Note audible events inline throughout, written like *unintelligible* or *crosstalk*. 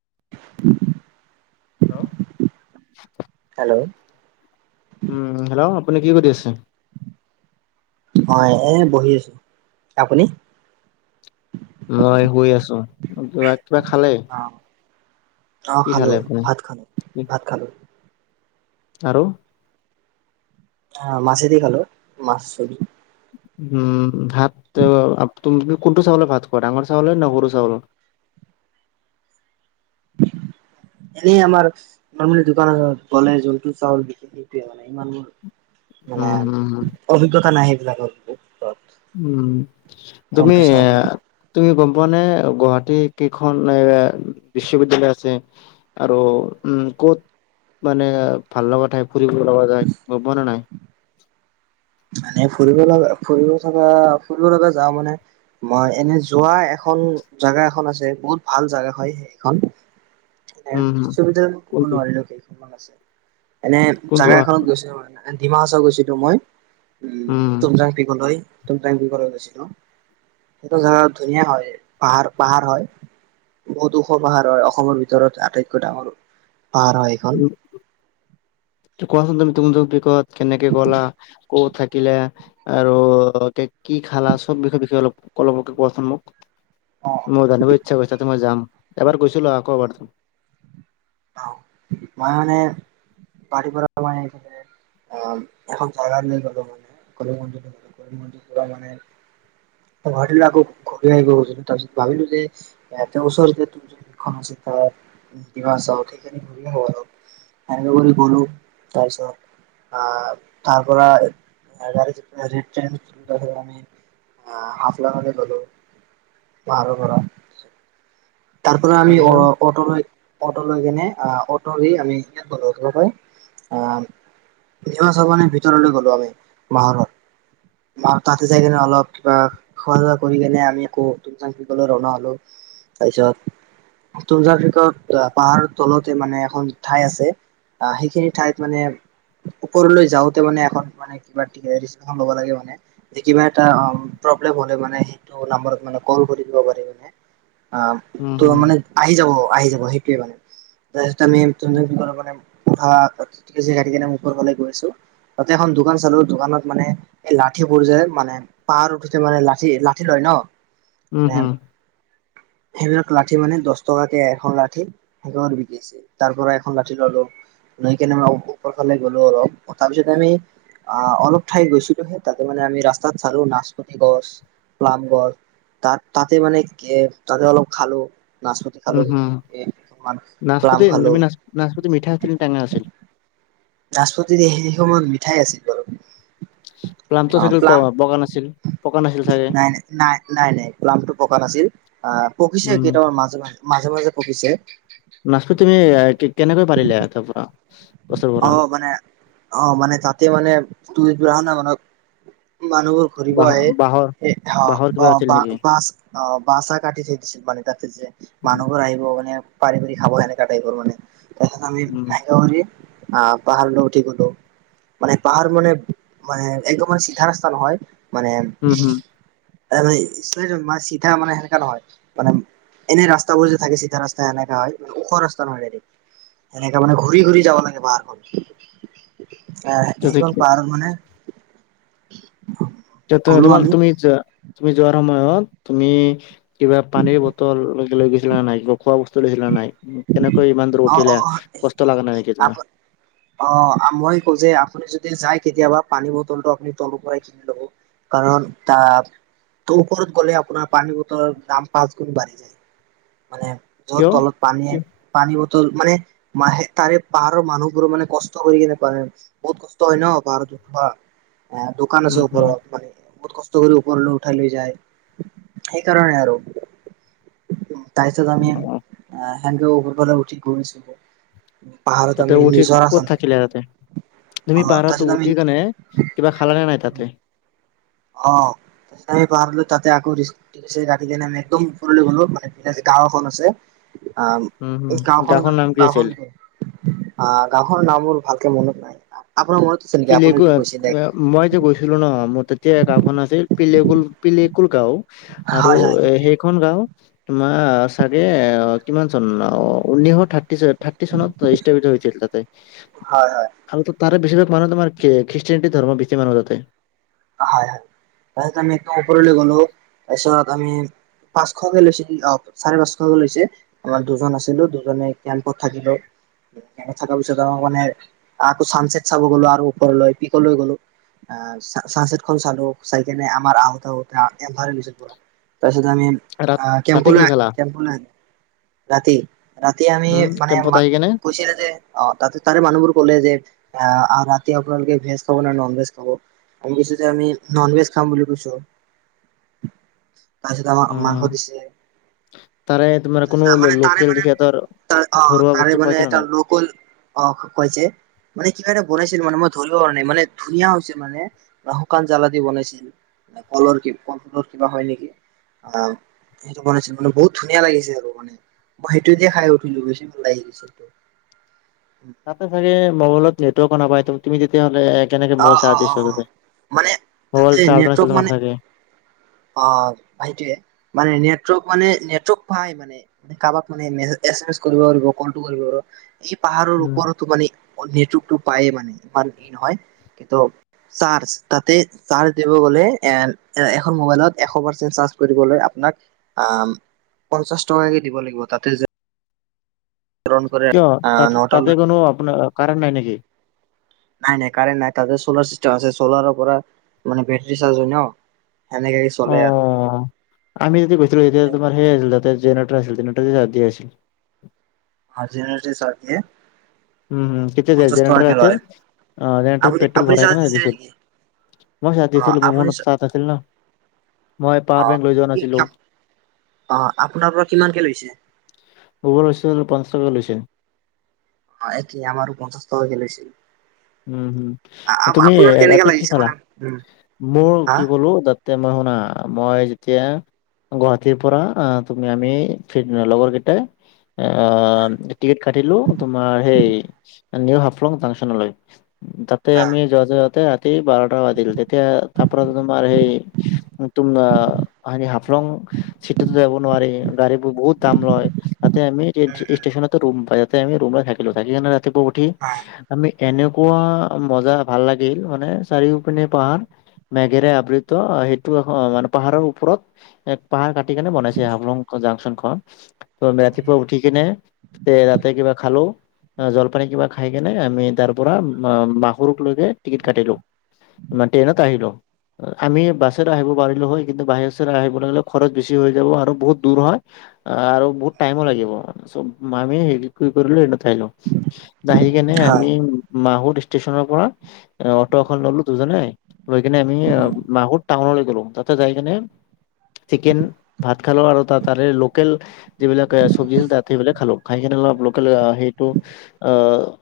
*unintelligible* Hello hello um hello আপুনি কি কৰি আছে? অ এ বহি আছোঁ আপুনি মই শুই আছো কিবা কিবা খালে? অ কি খালো খালে আপুনি? ভাত খালো ভাত খালো আৰু আহ মাছে দি খালো মাছ চবি উম ভাত তুমি কোনটো চাউল ভাত খোৱা ডাঙৰ চাউল হয় ন গৰু চাউল *inaudible* এনেই আাৰ ম দোকানৰ বলে জলটো চাউল বিক সটোৱে মানে ইমান মোৰ মানে উম, উম, অভিজ্ঞতা নাই সেইবিলাকৰ উম তুমি কোনটো চাউল তুমি গম পোৱানে গুৱাহাটী কেইখন এ বিশ্ববিদ্য়ালয় আছে আৰু উম ক'ত মানে ভাল লগা ঠাই ফুৰিব লগা যায় গ ন নাই? মানে ফুৰিব লগা ফুৰিব চা ফুৰিব লগা যাওঁ মানে। মই এনে যোৱা এখন জেগা এখন আছে বহুত ভাল জেগা হয় সখন উম, বিশ্ববিদ্যালয়ত মই কোনটো ক'ব নোৱাৰিলো কেইখনমান আছে এনে কোনটো জোগা এখনত গৈছিলো ম ডিমা হাচৰ গৈছিলো মই উম তুমচংক তুমচং গছিল। সেইটো জগা ধুনীয়া হয় পাহাৰ পাহাৰ হয়। বহুত ওখ পাহাৰ হয় অসমৰ ভিতৰত আটাইতকৈ ডাঙৰ পাহাৰ হয় এইখন কোৱাচোন তুমি তুম বিত কেনেকে গ'লা কত থাকিলে আৰু কি খালা সব বিষয়ে বিষয়ে অলপ অলপকে কোৱাচোন মোক অ, মোৰ জানিব ইচ্ছা কৰিছ তাতে মই যাম এবাৰ গৈছিলো আকৌ এবাৰ আহ মই মানে পাৰীৰ পৰা মই এইফালে আহ এখন জাগাৰ ন গলো মান কলম মন্দিৰ গলম মন্দিৰ পৰা মানে গুৱাহাটীলে আকৌ ঘূৰি আহিব গৈছিলো। তাৰপিছত ভাবিলো যে এ ওচৰত যে তোৰ য আছে। কিবা চাওক সেইখিনি ঘূৰি হব অল এনেকে কৰি বো তাৰপিছত আহ তাৰ পৰা গাড়ী আ অ হাফলংলে হলো, পাহাৰৰ পৰা। তাৰ পৰা আমি তাৰপিছত অট লৈ অটো লৈ কেনে আহ অটো দি আমি ইয়াত ব হয় আহ নিবচৱানিৰ ভিতৰলৈ গলো আমি মাহৰত আৰু তাতে যাই কেনে অলপ কিবা খোৱা ধোৱা কৰি কেনে আমি আকৌ তুম চাং গলে ৰনা হলো। তাৰপিছত তুমজাক কিকত পাহাৰ তলতে মানে এখন ঠাই আছে আহ সেইখিনি ঠাইত মানে ওপৰলৈ যাওঁতে মানে এ মানে কিব লব লাগে মানে যে কিবা এটা প্ৰব্লেম হ'লে মানে সেইটো নাম্বাৰত মানে কল কৰি দিব পাৰি মানে। অ উম ত হম মানে আহি যাব আহি যাব সেইটোৱে মানে তাৰপিছ আমি মানে পঢ়ানেৰালে গৈছো তাতেখন *unintelligible* দোকান চালো দোকানত মানে এই লাঠিবোৰ যে মানে পাহাৰ উঠোতে মানে লাঠি লাঠি লয় ন *unintelligible* উম হম সেইবিলাক লাঠি মানে দহ টকাকে এখন লাঠি স বিকিছে তাৰ পৰা এখন লাঠি ললো নৈ কেনে আমাৰ ওপৰ ফালে গ'লো ৰ তাৰপিছত আমি আহ অলপ ঠাই গৈছিলোহে তাতে মানে আমি ৰাস্তাত চালো নাচপতি গছ প্লাম গছ *unintelligible* ত তাতে মানে তাতে অলপ খালো নাচপতি খালো উম হম এ কিছুমান প্লাম নাচপতি খালো তুমি নাচ নাচপতি মিঠা আছিল নে টেঙা আছিল নাচপতি এইখিনি সময়ত মিঠাই আছিল বাৰু প্লামটো অ চাইকেল প্লাম বগা ন আছিল পকা নাছিল আছিল চাগে নাই নাই নাই নাই নাই প্লামটো পকা নাছিল অ পকিছে উম কেইটামাৰ মাজে মাজে মাজে পকিছে *unintelligible* নাচপতি তুমি কেনেকৈ পাৰিলা তাৰ পৰা *unintelligible* অ মানে অ মানে তাতে মানে *unintelligible* মানত *unintelligible* মানুহবোৰ ঘূৰিব বাঁহ আহে বাঁহৰ এ অ বাঁহৰ অ কিবা আছিল বা বা নেকি বাচ অ বা চাহ কাটি থৈ দিছিল মানে তাতে যে উম মানুহবোৰ আহিব *unintelligible* মানে পাৰিবাৰিক সাৱধানে কাটাইপৰ মানে তাছত আমি উম আহিব বুলি *unintelligible* অ পাহাৰ ন উঠিগলো *unintelligible* মানে পাহাৰ মান মানে একদমান চিধা ৰাস্তা নহয় মানে উম *unintelligible* আমি চিধা মানে সেনেকা নহয় মানে এনে ৰাস্তাবোৰ যে থাকে চিধা ৰাস্তা এনেকা হয় ওখ ৰাস্তা নহয় ৰেডি *unintelligible* এনেকাে মানে ঘূৰি ঘূৰি যাব লাগে পাহাৰখন আ এইখন পাহাৰ হম মানে *unintelligible* যত ত গ'লো তুমাৰ আমি তুমি যোৱা তুমি যোৱাৰ সময়ত তুমি কিবা পানীৰ বটল লৈ গৈছিলা নাই গ খোৱা বস্তু লৈছিলা নাই কেনে *unintelligible* অ অ অ সেইটো আপ তোমাৰ অ মই কওঁ যে আপুনি যদি যায় কেতিয়াবা পানী বটলটো আপুনি তলৰ পৰাই কিনি লব কাৰণ তাত ত ওপৰত গ'লে আপোনাৰ পানী বটলৰ দাম পাঁচ গুণ বাঢ়ি যায় মানে য'ত কিয় তলত পানীয়ে কি পানী ব- *unintelligible* টল মানে মাহে তাৰে পাহাৰৰ মানুহবোৰোৰ মানে কষ্ট কৰি কেনে পা হে বহুত কষ্ট হয় ন পাহাৰত *unintelligible* বা দোকান আছে উম হম ওপৰত পানী বহুত কষ্ট কৰি ওপৰলৈ উঠাই লৈ যায় সেইকাৰণে আৰু তাৰপাছত আমি অ আ হেনডোৰ ওপৰ ফালে উঠি গৈছো *unintelligible* তাতে উঠি ক'ত থাকিলে তাতে অ তুমি পাহাৰত তাৰপিছত আমি উঠি কেনে কিবা খালানে নাই তাতে *unintelligible* অ আমি পাহাৰলো তাতে আকৌ *unintelligible* কেনে আমি একদম ওপৰলৈ গ'লো মানে গাঁওখন আছে *unintelligible* আহ উম হম এই গাঁওখন গাঁওখনৰ নাম কি আছিল গাওখনৰ আ গাওঁখনৰ নামোৰ ভাল *unintelligible* কে মনত নাই কা *unintelligible* পিলে কুৱাপ মই যে গৈছিলো ন ম তাত *unintelligible* এতিয়া গাওখন আছিল পিলেকুল পিলেকুল গাওঁ আৰু হয় হয় এ সেইটোৱে সেইখন গাওঁ তোমাৰ চাগে অ কিমান চন অ ঊনৈছশ থাৰ্টি চেভেন থাৰ্টি চনত স্থাপিত হৈছিল তাতে হয় হয় আৰু তো তাৰে বেছিভাগ মানুহ তোমাৰ খ্ৰীষ্টানটি ধৰ্ম বেছি মানুহ যাতে *unintelligible* হয় হয় তাৰপছত আমি একদম ওপৰলৈ গলো তাৰপিছত আমি পাঁচশকে লৈছে অ চাৰে পাঁচশকে লৈছে আমাৰ দুজন আছিলো দুজনে কেম্পত থাকিলো থকাৰ পিছত আমাৰ মানে আকৌ চানচেট চাব গ'লো আৰু ওপৰলৈ পিকলৈ গলো আহ চানচেটখন চালো চাই কিনে আমাৰ আহোত আহোত এন্ধাৰ হৈ গৈছিল পোৰা তাৰপিছত *unintelligible* আমি ৰাত আ ৰাতি কি কেম্পলে খালা কেম্পলে আহিলো *unintelligible* ৰাতি ৰাতি আমি উম মানে কেম্পত মাক আহি কেনে কৈছিলে যে অ তাতে তাৰে মানুহবোৰ কলে যে আহ ৰাতি আপোনালোকে ভেজ খাব নে নন ভেজ খাব আমি কৈছো যে আমি নন ভেজ খাম বুলি কৈছো *inaudible* তাৰপিছত আমাক উম মাংস দিছে তাৰে তোমাৰ কোনো মানে তাৰে লোকেল মানে সিহঁতৰ ত অ ঘৰুৱা তাৰে বস্তু মানে খুৱাইছে নে এটা নাই লোকেল অ কৈছে মানে কিবা এটা বনাইছিল মানে মই ধৰিব পৰা নাই মানে ধুনীয়া হৈছিল মানে শুকান জাল আদি বনাইছিল কলৰ কি কল ফুলৰ কিবা হয় নেকি আহ সেইটো বনাইছিল মানে বহুত ধুনীয়া লাগিছে আৰু মই সেইটোদিয়ে খাই উঠিলো বেছি ভোক লাগি গৈছিল তাতে চাগে মোবাইলত নেটৱৰ্ক অ নাপায় তুমি যেতিয়াহ'লে কেনেকে অ মৱাল অ চাৰ্জ অ দিছ অ তেনে মানে তাতে মৱাইল চাৰ্জ নেটৱৰ্ক নাছিল মানে তোমাৰ ছাগে অ ভাইটোৱে মানে এনে নেটৱৰ্ক মানে নেটৱৰ্ক পাই মানে কাৰোবাক মানে এছ এম এছ কৰিব পাৰিব কলটো কৰিব পাৰিব এই পাহাৰৰ উম ওপৰতো মানে নেটৱৰ্কটো পায়ে মানে ইমান ই নহয় *unintelligible* কিন্তু চাৰ্জ তাতে চাৰ্জ দিব গ'লে এ এখন মোবাইলত এশ পাৰ্চেণ্ট চাৰ্জ *unintelligible* আপোনাক পঞ্চাশ টকাকে দিব লাগিব তাতে যে *unintelligible* কিয় তা নটা তাতে কোনো আপোনাৰ কাৰণ্ নাই নেকি *unintelligible* নাই নাই কাৰেনট নাই তাতে চলাৰ চিষ্টেম আছে চলাৰৰ পৰা মান বেটাৰী চাহজ হয় ন সেনেকে অ চলে আৰু আমি যদি গৈছিলো তেতিয়া তোমাৰ সেই আছিল তাতে *unintelligible* *unintelligible* উম হম কেতিয়া য পঞ্চাশ জেনেৰেটাৰ টকাকে আছিল লয় জেনেৰেটাৰত আপুনি পেট্ৰল আপুনি চাৰ্জ ভৰাইকেনে দিছিলে দিছিল নেকি? মই চাৰ্জ অ' দিছিলো আপুনি মন চাৰ্জ আছিল ন মই পাৱাৰ বেংক লৈ যোৱা নাছিলো আহ আপোনাৰ পৰা কিমানকে লৈছে লৈছে অ একেই আমাৰো পঞ্চাছটকাকে লৈছিল উম হম তুমি কেনেকা তাতে কি লাগিছে কৰা মানে উম, মোৰ হা? কি ক'লো *unintelligible* তেতিয়া মই শুনা মই যেতিয়া *unintelligible* গুৱাহাটীৰ পৰা আহ তুমি আমি লগৰ কেইটাই হয়, টিকেট কাটিলো তোমাৰ সেই নিউ হাফলং জাংচনলৈ তাতে আমি য যতে আছ *unintelligible* তে বাৰটা বাজিল তেতিয়া তাপৰাত তমাৰ সেই তুম হাফলং *unintelligible* চিটতো যাব নোৱাৰি গাড়ীবোৰ বহুত দাম লয় তাতে আমি উম, উম, ষ্টেচনতে ৰুম পাই যাতে আমি ৰুম থাকিলো থাকিনে ৰাতিপুৱা উঠি হয়, আমি এনে *unintelligible* কোৱা মজা ভাল লাগিল মানে চাৰিওপিনে পাহাৰ মেঘেৰে আবৃত সেইটো মানে পাহাৰৰ ওপৰত পাহাৰ ক *unintelligible* সেই কাৰনে বনাইছে হাফলং জাংচনখন *unintelligible* ট ৰাতিপুৱা উঠি কিনে তে তাতে কিবা খালো জলপানী কিবা খাই কিনে আমি তাৰ *unintelligible* পৰা বাহৰুটো লৈকে টিকট কাটিলো ট্ৰেইনত আহিলো *unintelligible* আমি বাছেৰে আহিব পাৰিলো হয় কিন্তু বাচেৰে আহিব লে খৰচ বেছি হৈ যাব আৰু বহুত দূৰ হয় আৰু বহুত টাইমো লাগিব আমিৰি কৰিলো স নথলো *unintelligible* আহি কেনে হয়, আমি মাহত ষ্টেশচনৰ পৰা অটো এখন ললো দুজনে লৈ কিনে আমি মাহুৰ টাউনলৈ গ'লো তাতে যাই কিনে চিকেন ভাত খালো আৰু তাৰে লোকেল যিবিলাক চব্জি আছিল তাত সেইবিলাক খালো খাই কেনে প লোকেল সেইটো অ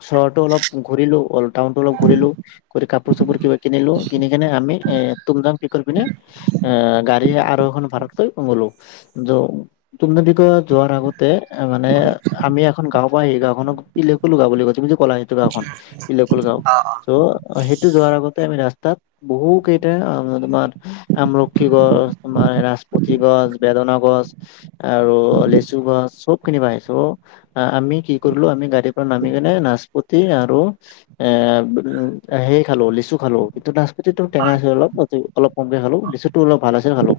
চহৰৰতটো অলপ ঘূৰিলো অল টাউনটো অলপ ঘূৰিলো কৰি কাপোৰ চাপোৰ কিবা কিনিলো কিনি কিনে আমি *unintelligible* ভাৰতলো তুমিক যোৱাৰ আগতে মানে আমি *unintelligible* এখন গও পা সেই গাঁখনক পিল কো গাও বুলি কৈছে কলা *unintelligible* গাওখন বিলেক গাও অ', অ', ত' সেইটো যোৱাৰ আগত আমি ৰাস্তাত বহু কেইটা তোমাৰ আমলখি গ়ছ তোমাৰ নাচপতি গ়ছ *unintelligible* বেদনা গছ আৰু লেচু গছ চব খিনি বাঢ়িছো আমি কি কৰো। আমি গাড়ী পৰা নামি কিনে নাজপুত সেই আৰু এ সেই খালো লিচু খালো কিন্তু নাচ য তম টেঙা হয়, চ অলপ পা *unintelligible* অলপ কমকে খালো লিচু টো অলপ ভাল আছিল খালো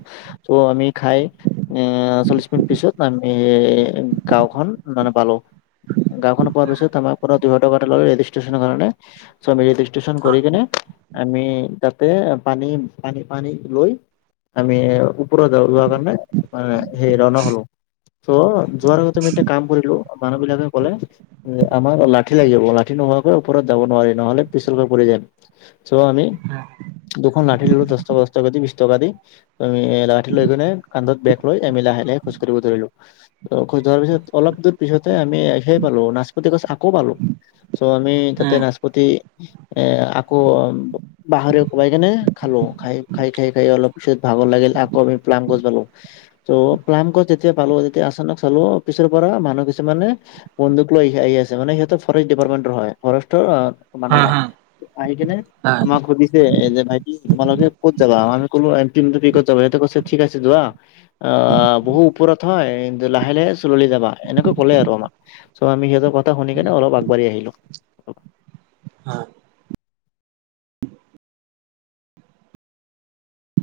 ত' আমি খাই চল্লিশ মিনিট পিছত আ এ গাওখনন মানে পালো গাওখন পোৱাৰ পিছত আমাৰ পৰা দূৰত ষ্ট্ৰণি ৰেজিষ্ট্ৰন কৰি হয়, কেনে আমি তাতে প *unintelligible* পানী পানী পানী লৈ আমি ওপৰত যোৱাৰ কাৰণে মানে সেই ৰওনা হলো ত' যোৱাৰ আগতে আমি এটা কাম কৰিলো মানুহ বিলাকে কলে যে আমাৰ ল লাঠি লাগিব লাঠি নোহোৱাকৈ ওপৰত যাব নোৱাৰি নহ'লে পিছলৈ পৰি যাম। চ আমি উম, দুখন লাঠ দশ টকা দশ টকা দি বিশ টকা দি তুমি লাঠি লৈ কিনে কান্ধত বেগ‌ লৈ আমি লাহে লাহে খোজকাঢ়ি ধৰিলো ধাৰ পিছত অলপ দূৰ পিছতে আমি সেই পালো নাচপতি গছ আকৌ পালো চ' আমি তাতে উম, নাচপতি এ আকৌ অ বাহৰে কোবাই কেনে খালো খাই খাই খাই খাই অলপ পিছত ভাগৰ লাগে গিল আকৌ আমি প্লাম গছ পালো চৌ প্লাম গছ যেতিয়া পালো তেতিয়া আচানক চালো পিছৰ পৰা মানহ কিছুমানে বন্দুক লৈ আই আহি আছে মানে সিহঁতক ফৰেষ্ট ডিপাৰ্টমেন্টৰ হয় ফৰেষ্টৰ মানুহ হয় আহি কিনে হয়, আমাক সুধিছে এ যে ভাইটি তোমালোকে ক'ত যাবা আমি কলো এম টিম টো উইকত যাব সিহঁতে কৈছে ঠিক‌ আছে যোৱা আহ, বহু ওপৰত হয় লাহে লাহে চুললি যাব এনেকুৱা ক'লে আৰু আমাক চ' আমি সিহতৰ কথা শুনি কেনে অলপ কৰি আহিলো হয়।